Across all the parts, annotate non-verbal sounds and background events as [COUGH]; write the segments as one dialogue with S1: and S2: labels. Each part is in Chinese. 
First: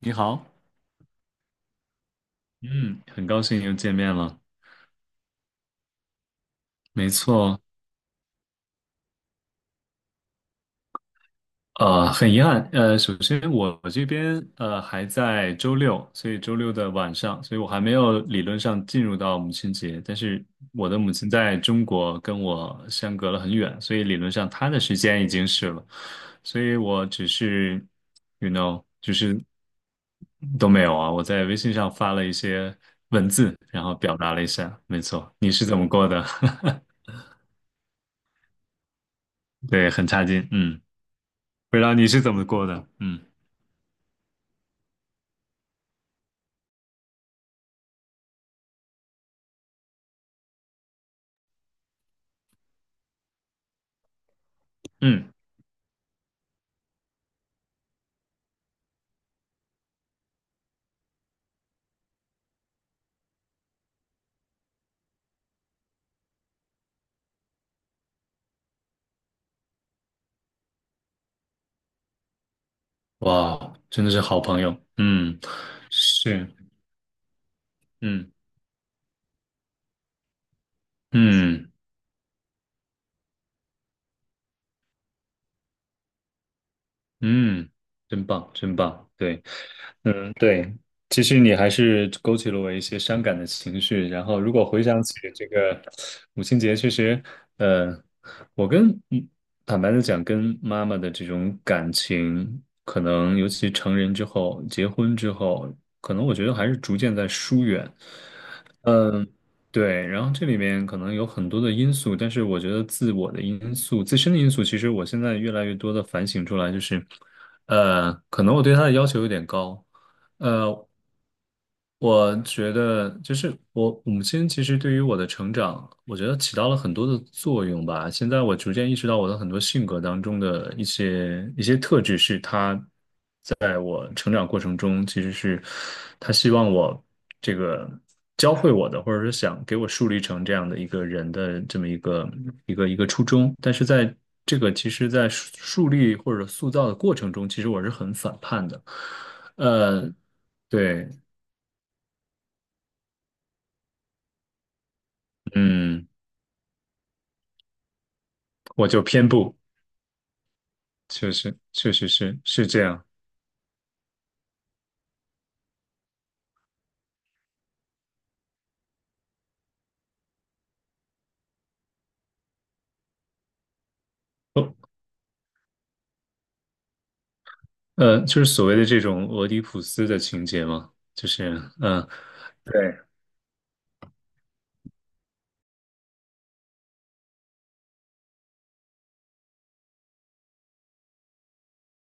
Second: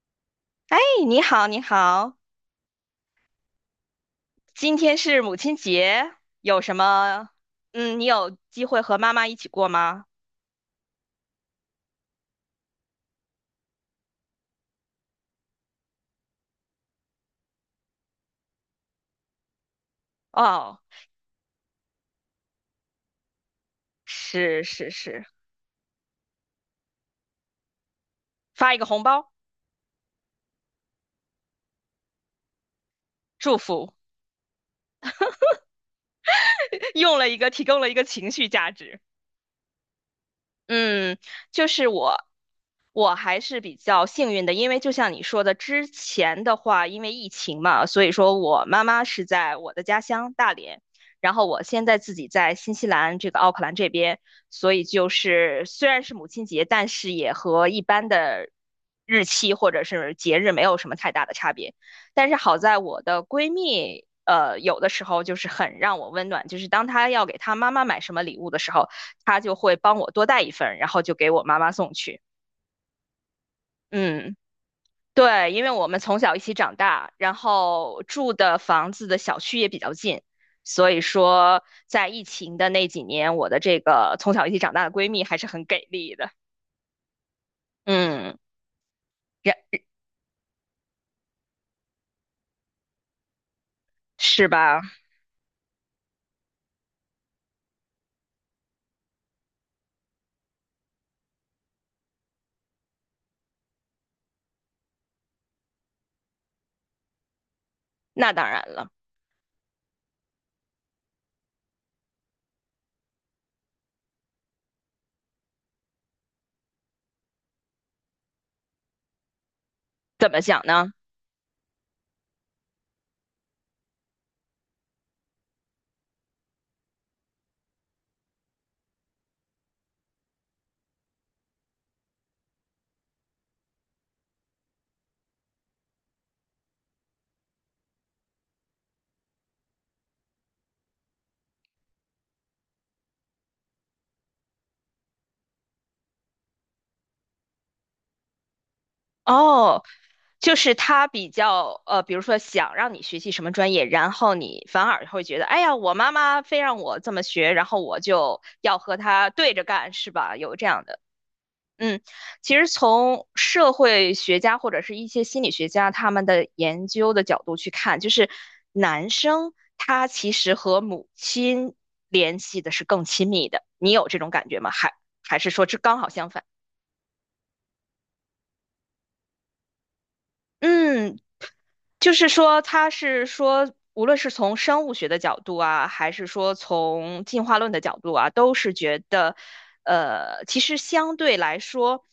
S1: 你好，
S2: 哎你好，你好，
S1: 嗯，很高兴又见面了。
S2: 今天是母亲节，有什
S1: 没
S2: 么？
S1: 错，
S2: 嗯，你有机会和妈妈一起过吗？
S1: 很遗憾，首先我这边还在周六，所以周六的晚上，所以我还没有理论上进入到母亲节，但是
S2: 哦，
S1: 我的母亲在中国跟我相隔了很远，所以理论上
S2: 是
S1: 她的
S2: 是
S1: 时间
S2: 是，
S1: 已经是了，所以我只是，
S2: 发一 个红
S1: 就
S2: 包，
S1: 是都没有啊。我在微信上发了一些文字，
S2: 祝
S1: 然
S2: 福，
S1: 后表达了一下。没错，你是怎么过的？[LAUGHS]
S2: [LAUGHS] 用了一个提供了一个情绪价值。
S1: 对，很差劲。嗯，
S2: 嗯，就
S1: 不知
S2: 是
S1: 道你
S2: 我，
S1: 是怎么过的？
S2: 我
S1: 嗯
S2: 还是比较幸运的，因为就像你说的，之前的话，因为疫情嘛，所以说我妈妈是在我的家乡大连，然后我现在自己在新西兰这个奥克兰这边，所以就
S1: 嗯，
S2: 是虽然是母亲节，但是也和一般的日期或者是节日没有什么太大的差别。但是好在我的闺蜜，有的时候就是很让我温暖，就是当她要给她妈妈买什么礼物的时候。他就会帮我多带一份，然后就给我妈妈送去。
S1: 哇，真的是
S2: 嗯，
S1: 好朋友。嗯，
S2: 对，因为我们从小一
S1: 是，
S2: 起长大，然后
S1: 嗯
S2: 住的房子的小区也比较近，所以说
S1: 嗯。
S2: 在疫情的那几年，我的这个从小一起长大的闺蜜还是很给力的。
S1: 嗯，真
S2: 嗯，
S1: 棒，真棒，对，
S2: 然
S1: 嗯，对，其实你还是勾起了我一些伤感的情绪。然后，
S2: 是
S1: 如果
S2: 吧？
S1: 回想起这个母亲节，确实，呃，我跟坦白的讲，跟妈妈的这种感情，可能尤其成人之后，结婚之后，可能我觉得还是逐渐在疏远。
S2: 那当然了，
S1: 嗯。对，然后这里面可能有很多的因素，但是我觉得自我的因素、自身的因素，其实我现在越来越多的反省出来，就是，可能我对他的要求有点高，
S2: 怎么讲
S1: 呃，
S2: 呢？
S1: 我觉得就是我母亲其实对于我的成长，我觉得起到了很多的作用吧。现在我逐渐意识到，我的很多性格当中的一些特质是他。成长过程中，其实是他希望我这个教会我的，或者是想给我树立成这样的一个人的这么一个初衷。但是在这个其实，在树立或者塑造的过程中，其实我是很反叛的。
S2: 哦，
S1: 呃，
S2: 就是他
S1: 对，
S2: 比较比如说想让你学习什么专业，然后你反而会觉得，哎呀，我
S1: 嗯，
S2: 妈妈非让我这么学，然后我就要
S1: 我
S2: 和
S1: 就偏
S2: 她对
S1: 不，
S2: 着干，是吧？有这样的，
S1: 确实确
S2: 嗯，
S1: 实是
S2: 其实
S1: 是这样。
S2: 从社会学家或者是一些心理学家他们的研究的角度去看，就是男生他其实和母亲联系的是更亲密的，你有这种感觉
S1: 哦，
S2: 吗？还是说这刚好相反？
S1: 就是所谓的这种俄狄浦斯的情节嘛，
S2: 嗯，
S1: 就是嗯、呃
S2: 就是说，他
S1: 对。
S2: 是说，无论是从生物学的角度啊，还是说从进化论的角度啊，都是觉得，其实相对来说，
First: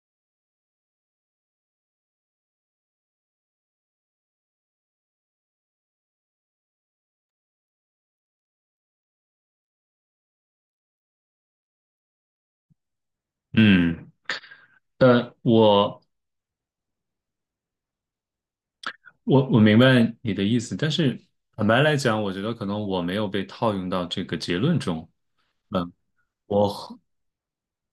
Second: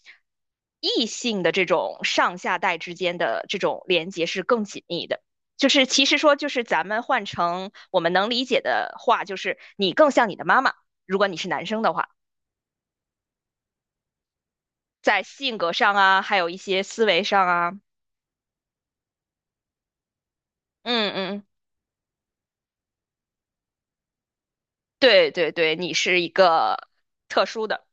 S2: 异性的这种上下代之间的这种连接是更紧密的。就是其实说，就是咱们换成我们能理解的话，就是你更像你的妈妈，如果你是男生的话，
S1: 嗯，
S2: 在
S1: 呃，
S2: 性格上
S1: 我
S2: 啊，还有一些思维上啊，
S1: 我明白你的意思，但
S2: 嗯
S1: 是
S2: 嗯，
S1: 坦白来讲，我觉得可能我没有被套用到这个结论中。
S2: 对对对，
S1: 嗯，
S2: 你是一
S1: 我
S2: 个
S1: 和
S2: 特殊的。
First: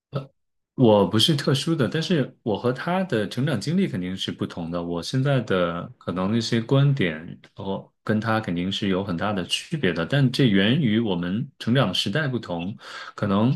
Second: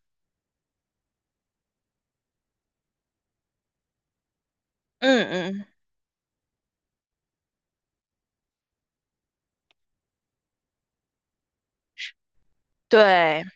S1: 我不是特殊的，但是我和他的成长经历肯定是不同的。我现
S2: 嗯
S1: 在
S2: 嗯，
S1: 的可能那些观点，我跟他肯定是有很大的区别的，但这源于我们成长的时代不同，可
S2: 对，
S1: 能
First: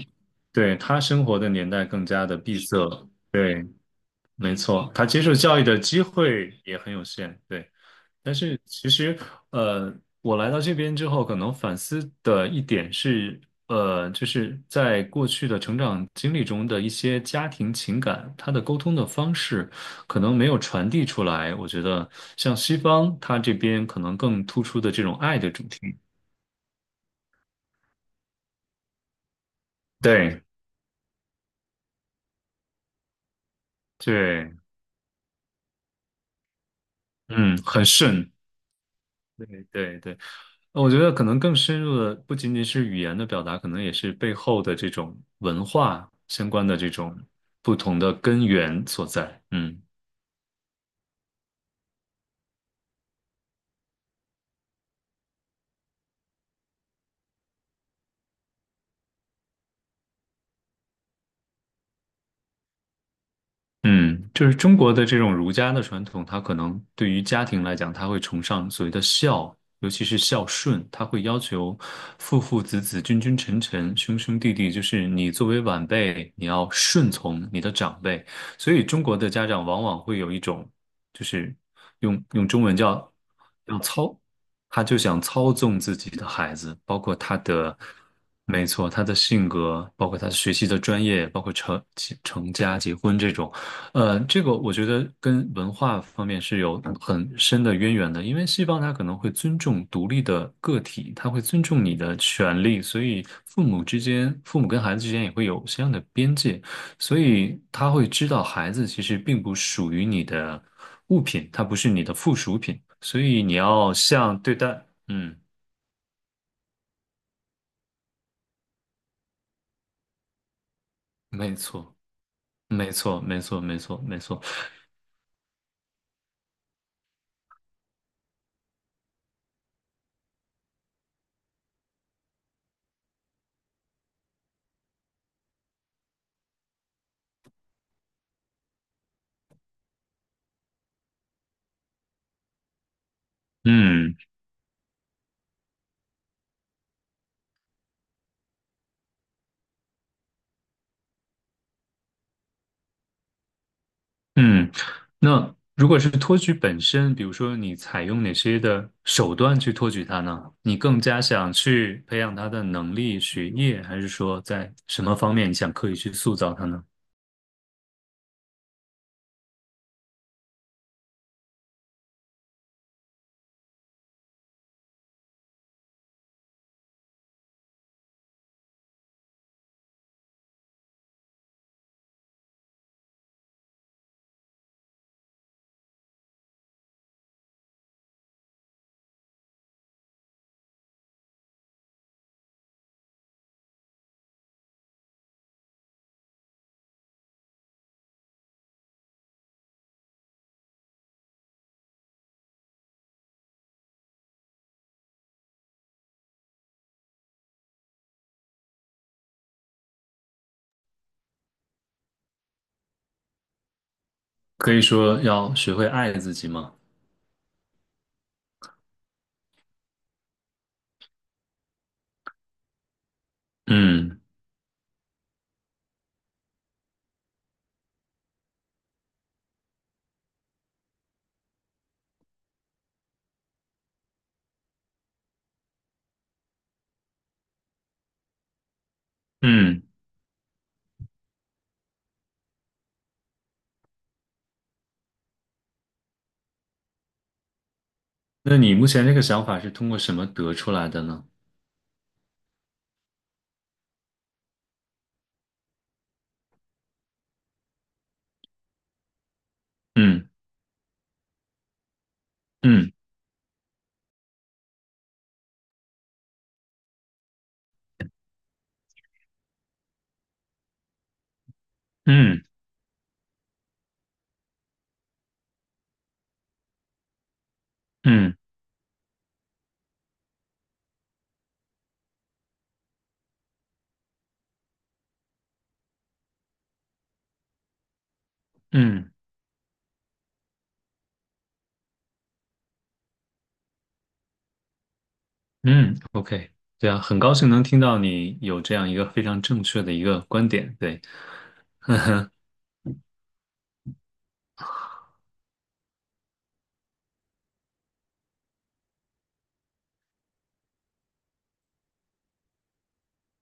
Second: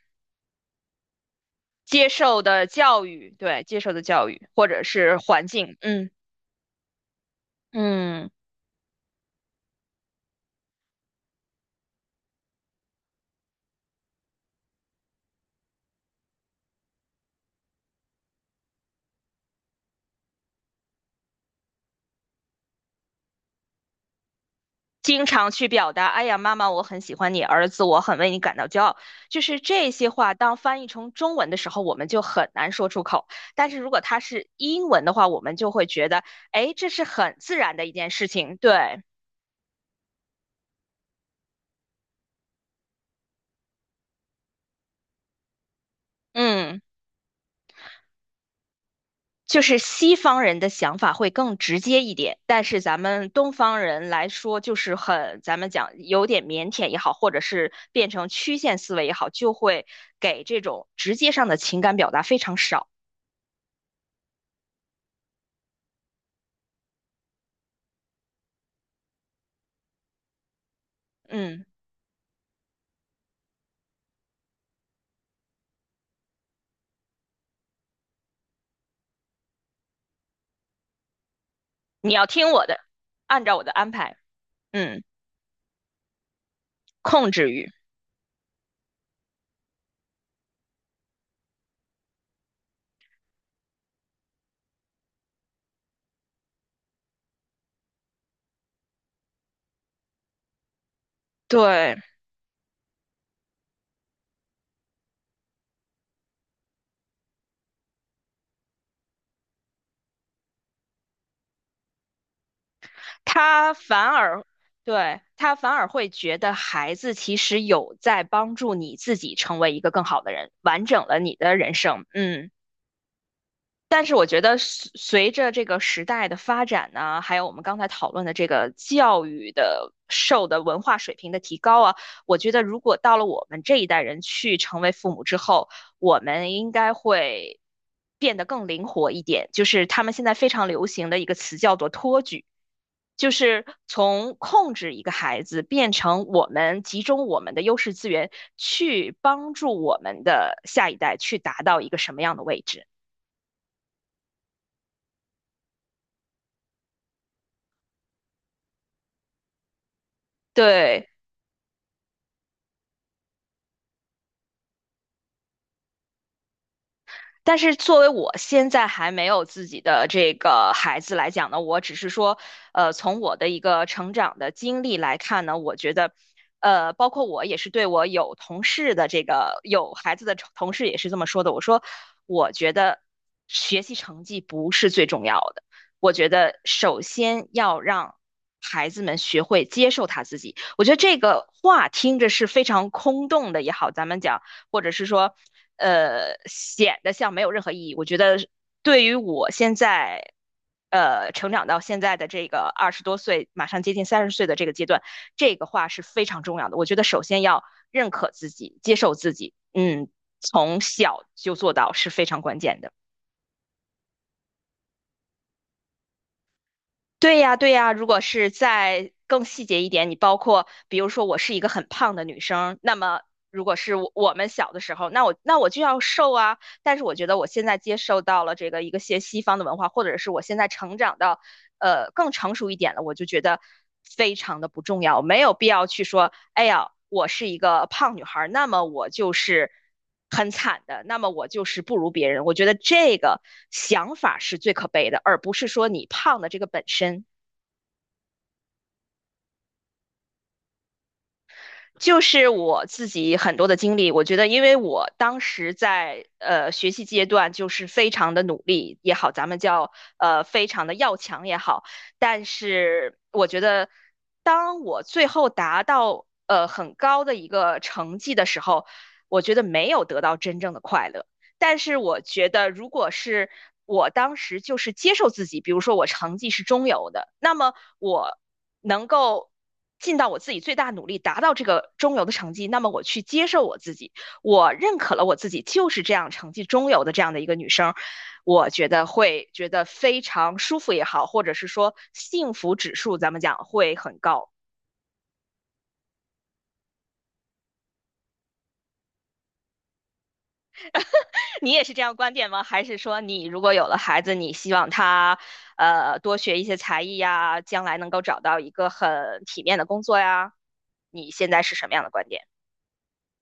S1: 对他生活的年代更加的闭塞。对，
S2: 接受的教育
S1: 没
S2: 或者
S1: 错，他
S2: 是
S1: 接受
S2: 环
S1: 教育
S2: 境，
S1: 的机
S2: 嗯
S1: 会也很有限。对。
S2: 嗯，
S1: 但是其实，呃，我来到这边之后，可能反思的一点是，就是在过去的成长经历中的一些家庭情感，它的沟通的方式可能没有传递出来。我觉得像西方，它这边可能更突出的这种
S2: 经
S1: 爱的
S2: 常
S1: 主
S2: 去
S1: 题。
S2: 表达，哎呀，妈妈，我很喜欢你，儿子，我很为你感到骄傲，就是这些话，
S1: 对
S2: 当翻译成中文的时候，我们就很难说出口。但是如果它是
S1: 对，
S2: 英文的话，我们就会觉得，哎，这是很自
S1: 嗯，
S2: 然
S1: 很
S2: 的一件事
S1: 顺。
S2: 情，对，
S1: 对对对，我觉得可能更深入的不仅仅是语言的表达，可能也是背后的这种文化相关的
S2: 嗯。
S1: 这种不同的根源所在。
S2: 就是
S1: 嗯。
S2: 西方人的想法会更直接一点，但是咱们东方人来说，就是很，咱们讲有点腼腆也好，或者是变成曲线思维也好，就会给这种直接上的情感表达非常少。
S1: 嗯，就是中国的这种儒家的传统，它可能对于家庭来讲，它会崇尚所谓的孝，尤其是孝顺，它会要
S2: 嗯，
S1: 求父父子子、君君臣臣、兄兄弟弟，就是你作为晚辈，你要顺从你的长辈。所以中国的家长往往会有一种，就是
S2: 你
S1: 用
S2: 要
S1: 用
S2: 听
S1: 中
S2: 我
S1: 文
S2: 的，
S1: 叫
S2: 按照我的
S1: 要
S2: 安排，
S1: 操，他就
S2: 嗯，
S1: 想操纵自己的孩子，包括
S2: 控
S1: 他
S2: 制欲，
S1: 的，没错，他的性格，包括他学习的专业，包括成家、结婚这种。这个我觉得跟文化方面是有很深的渊源的，因为西方它可能会尊重独立的个体，它会尊重你
S2: 对，
S1: 的权利，所以父母之间，父母跟孩子之间也会有相应的边界，所以他会知道孩子其实并不属于你的物品，它不是你的附属品，所以你
S2: 他
S1: 要
S2: 反
S1: 像
S2: 而，
S1: 对待，
S2: 对，
S1: 嗯，
S2: 他反而会觉得孩子其实有在帮助你自己成为一个更好的人，完整了你
S1: 没
S2: 的人
S1: 错，
S2: 生。嗯。
S1: 没错，没错，没错，
S2: 但是
S1: 没
S2: 我觉
S1: 错，
S2: 得随着这个时代的发展呢，还有我们刚才讨论的这个教育的受的文化水平的提高啊，我觉得如果到了我们这一代人去成为父母之后，我们应该会变得更灵活一点。就是他们现在非常流行的一个词叫做托举，就是
S1: 嗯。
S2: 从控制一个孩子变成我们集中我们的优势资源去帮助我们的下一代去达到一个什么样的位置。
S1: 嗯，那如果是托举本身，比如说你采用哪些的手段去托举他呢？你更
S2: 对，
S1: 加想去培养他的能力、学业，还是说在什么方面你想刻意去塑造他呢？
S2: 但是作为我现在还没有自己的这个孩子来讲呢，我只是说，从我的一个成长的经历来看呢，我觉得，包括我也是对我有同事的这个有孩子的同事也是这么说的。我说，我觉得学习成绩不是最重要的，我觉得首先要让孩子们学会接受他自己。我觉得这个话听着是非常空洞的也好，咱们讲。或者是说，显得像没有任何意义。我觉得对于我现在，成长到现在的这个二十多岁，马上接近三十岁的这个阶段，这个话是非常重要的。我觉得首先要认可自己，接受自己，嗯，从小就做到是非常关键的。
S1: 可以说要学会爱自己吗？
S2: 对呀，对呀，如果是再更细节一点，你包括比如说我是一个很胖的女生，那么如果是我
S1: 嗯
S2: 我们小的时候，那我就要瘦啊。但是我觉得我现在接受到了这个一个些西方的文化，或者是我现在成长到更成熟一点了，我就觉得非常的不重要，没有必要去说，哎呀，我是一个胖女孩那么我就是
S1: 嗯，
S2: 很惨的，那么我就是不如别人。我觉得这个想法是最可悲的，而不是说你胖的这个本身。
S1: 那你目前这个想法是通过什么得出来的呢？
S2: 就是我自己很多的经历，我觉得，因为我当时在学习阶段，就是非常的努力也好，咱们叫
S1: 嗯
S2: 非常的要强也好，但
S1: 嗯
S2: 是我觉得，当我最后达到很高的一个成绩的时候，我觉得没有得到真正的快乐。但是我
S1: 嗯
S2: 觉得，如果是我当时就是接受自己，比如说我成绩是中游的，那么
S1: 嗯
S2: 我能够尽到我自己最大努力达到这个中游的成绩，那么我去接受我自己，我认可了我自己就是这样成绩中游的这样的一个女生，我觉得
S1: 嗯
S2: 会觉得非常舒服也好，或者是说幸福指数咱们讲会很高。
S1: 嗯，OK,对啊，很高兴能听到你有这样一个非常正确的一个观点，对。
S2: 你也是这样观点吗？还是说你如果有了孩子，你希望他多学一些才艺呀，将来能够找到一个很体面的工作呀？你现在是什么样的观点？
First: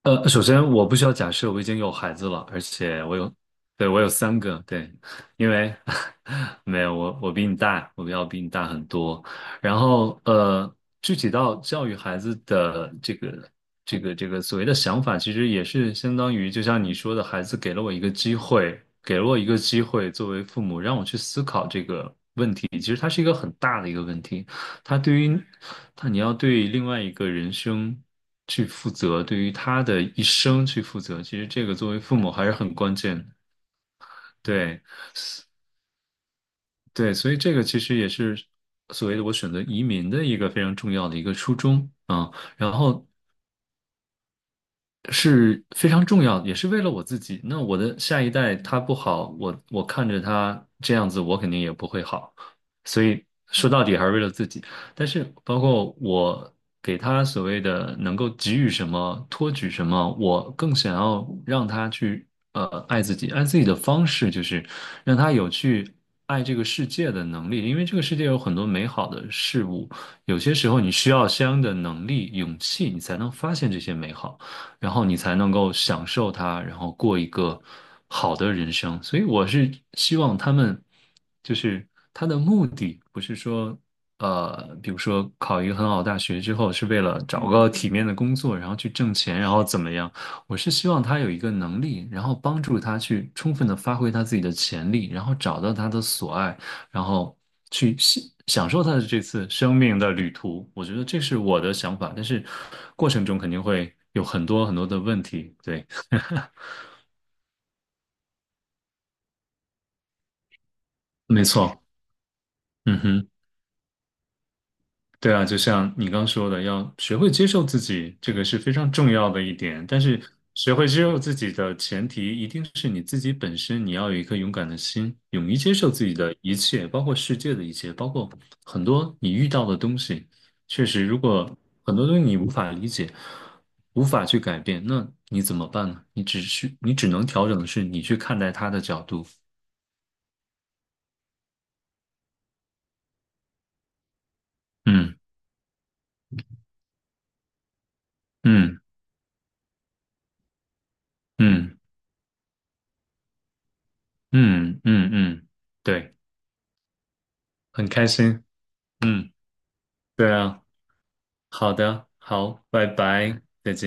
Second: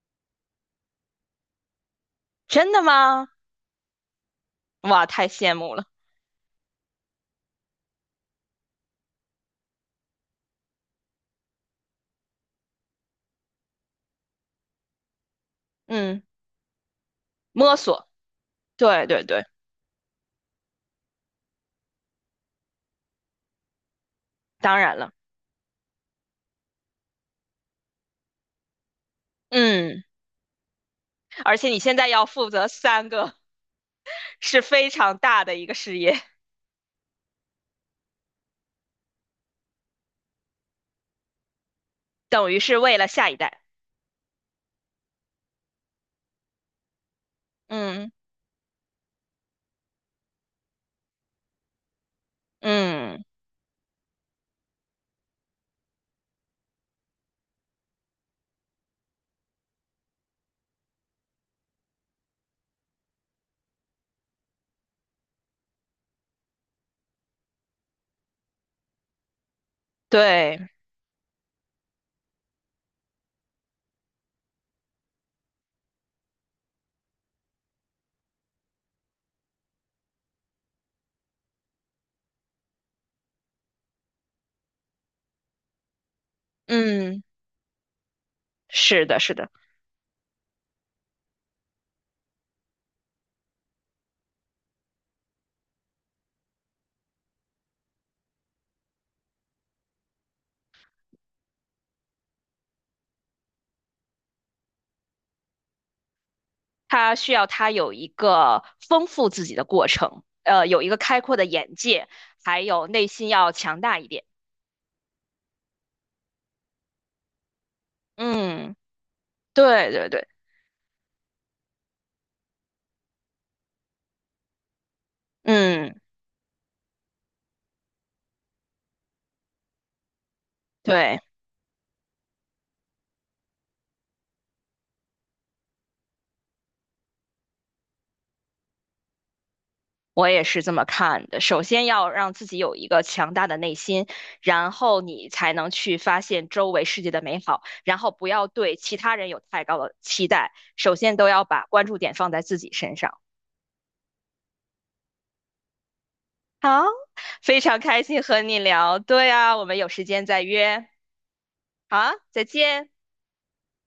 S1: 首先我不需要假设我已经有孩子了，而
S2: 真的
S1: 且我
S2: 吗？
S1: 有，对，我有三个，对，
S2: 哇，太
S1: [LAUGHS] 因
S2: 羡
S1: 为
S2: 慕了。
S1: [LAUGHS] 没有我，我比你大，我要比你大很多。然后具体到教育孩子的这个所谓的想法，其实也是相
S2: 嗯，
S1: 当于就像你说的，孩子给
S2: 摸
S1: 了我一
S2: 索，
S1: 个机会，
S2: 对
S1: 给
S2: 对
S1: 了我
S2: 对，
S1: 一个机会，作为父母让我去思考这个问题，其实它是一个很大的一个问题。
S2: 当然
S1: 他
S2: 了。
S1: 对于他，你要对另外一个人生去负责，对于他的
S2: 嗯，
S1: 一生去负责，其实
S2: 而
S1: 这
S2: 且
S1: 个
S2: 你
S1: 作
S2: 现
S1: 为
S2: 在
S1: 父
S2: 要
S1: 母还
S2: 负
S1: 是
S2: 责
S1: 很关
S2: 三
S1: 键的。
S2: 个，是
S1: 对
S2: 非常大的一个事业，
S1: 对，所以这个其实也是所谓的我选择移民的一个非常重要的一个初衷啊。
S2: 等于
S1: 然
S2: 是为了
S1: 后
S2: 下一代。
S1: 是非常重要的，也是为了我自己。那我的
S2: 嗯
S1: 下一代他不好，我看着他这样子，我肯定也不会好。所
S2: 嗯，
S1: 以说到底还是为了自己。但是包括我给他所谓的能够给予什么、托举什么，我更想要让他去爱自己。爱自己的方式就是让他有去爱这个世界的能力，因为这个世界有很多美好的事物，有些时
S2: 对，
S1: 候你需要相应的能力、勇气，你才能发现这些美好。然后你才能够享受它，然后过一个好的人生。所以我是希望他们，就是他的目的不是说，比如说考一个很好的大学之后是为
S2: 嗯，
S1: 了找个体面的工作，然后去
S2: 是
S1: 挣
S2: 的，是
S1: 钱，
S2: 的。
S1: 然后怎么样？我是希望他有一个能力，然后帮助他去充分的发挥他自己的潜力，然后找到他的所爱。然后去享受他的这次生命的旅途。我觉得这是我的想法，但是过程中肯定会有很多很多的问题。对，[LAUGHS]
S2: 他需要他有一个丰富自己的过程，有一个开阔
S1: 没
S2: 的眼
S1: 错，
S2: 界，还有
S1: 嗯
S2: 内心
S1: 哼。
S2: 要强大一点。
S1: 对啊，就像你刚说的，要学会接受自己，这个是非
S2: 嗯，
S1: 常重要的一点。
S2: 对
S1: 但
S2: 对
S1: 是，
S2: 对，
S1: 学会接受自己的前提，一定是你自己本身，你要有一颗勇敢的心，勇于接受
S2: 嗯，
S1: 自己的一切，包括世界的一切，包括很多你遇到的东西。确实，
S2: 对，
S1: 如果很多东西你无法理解，无法去改变，那你怎么办呢？你只是，你只能调整的是你去看待他的角度。
S2: 我也是这么看的。首先要让自己有一个强大的内心，然后你才能去发现周围世界的美好，然后不要对
S1: 嗯
S2: 其他人有太高的期待，首先都要把
S1: 嗯
S2: 关注点放在自己身上。
S1: 嗯嗯嗯嗯嗯，对，
S2: 好，非常
S1: 很
S2: 开
S1: 开
S2: 心和
S1: 心。
S2: 你聊。对
S1: 嗯。
S2: 啊，我们有时间
S1: 对
S2: 再
S1: 啊，
S2: 约。
S1: 好
S2: 好
S1: 的，
S2: 啊，再
S1: 好，拜
S2: 见。
S1: 拜。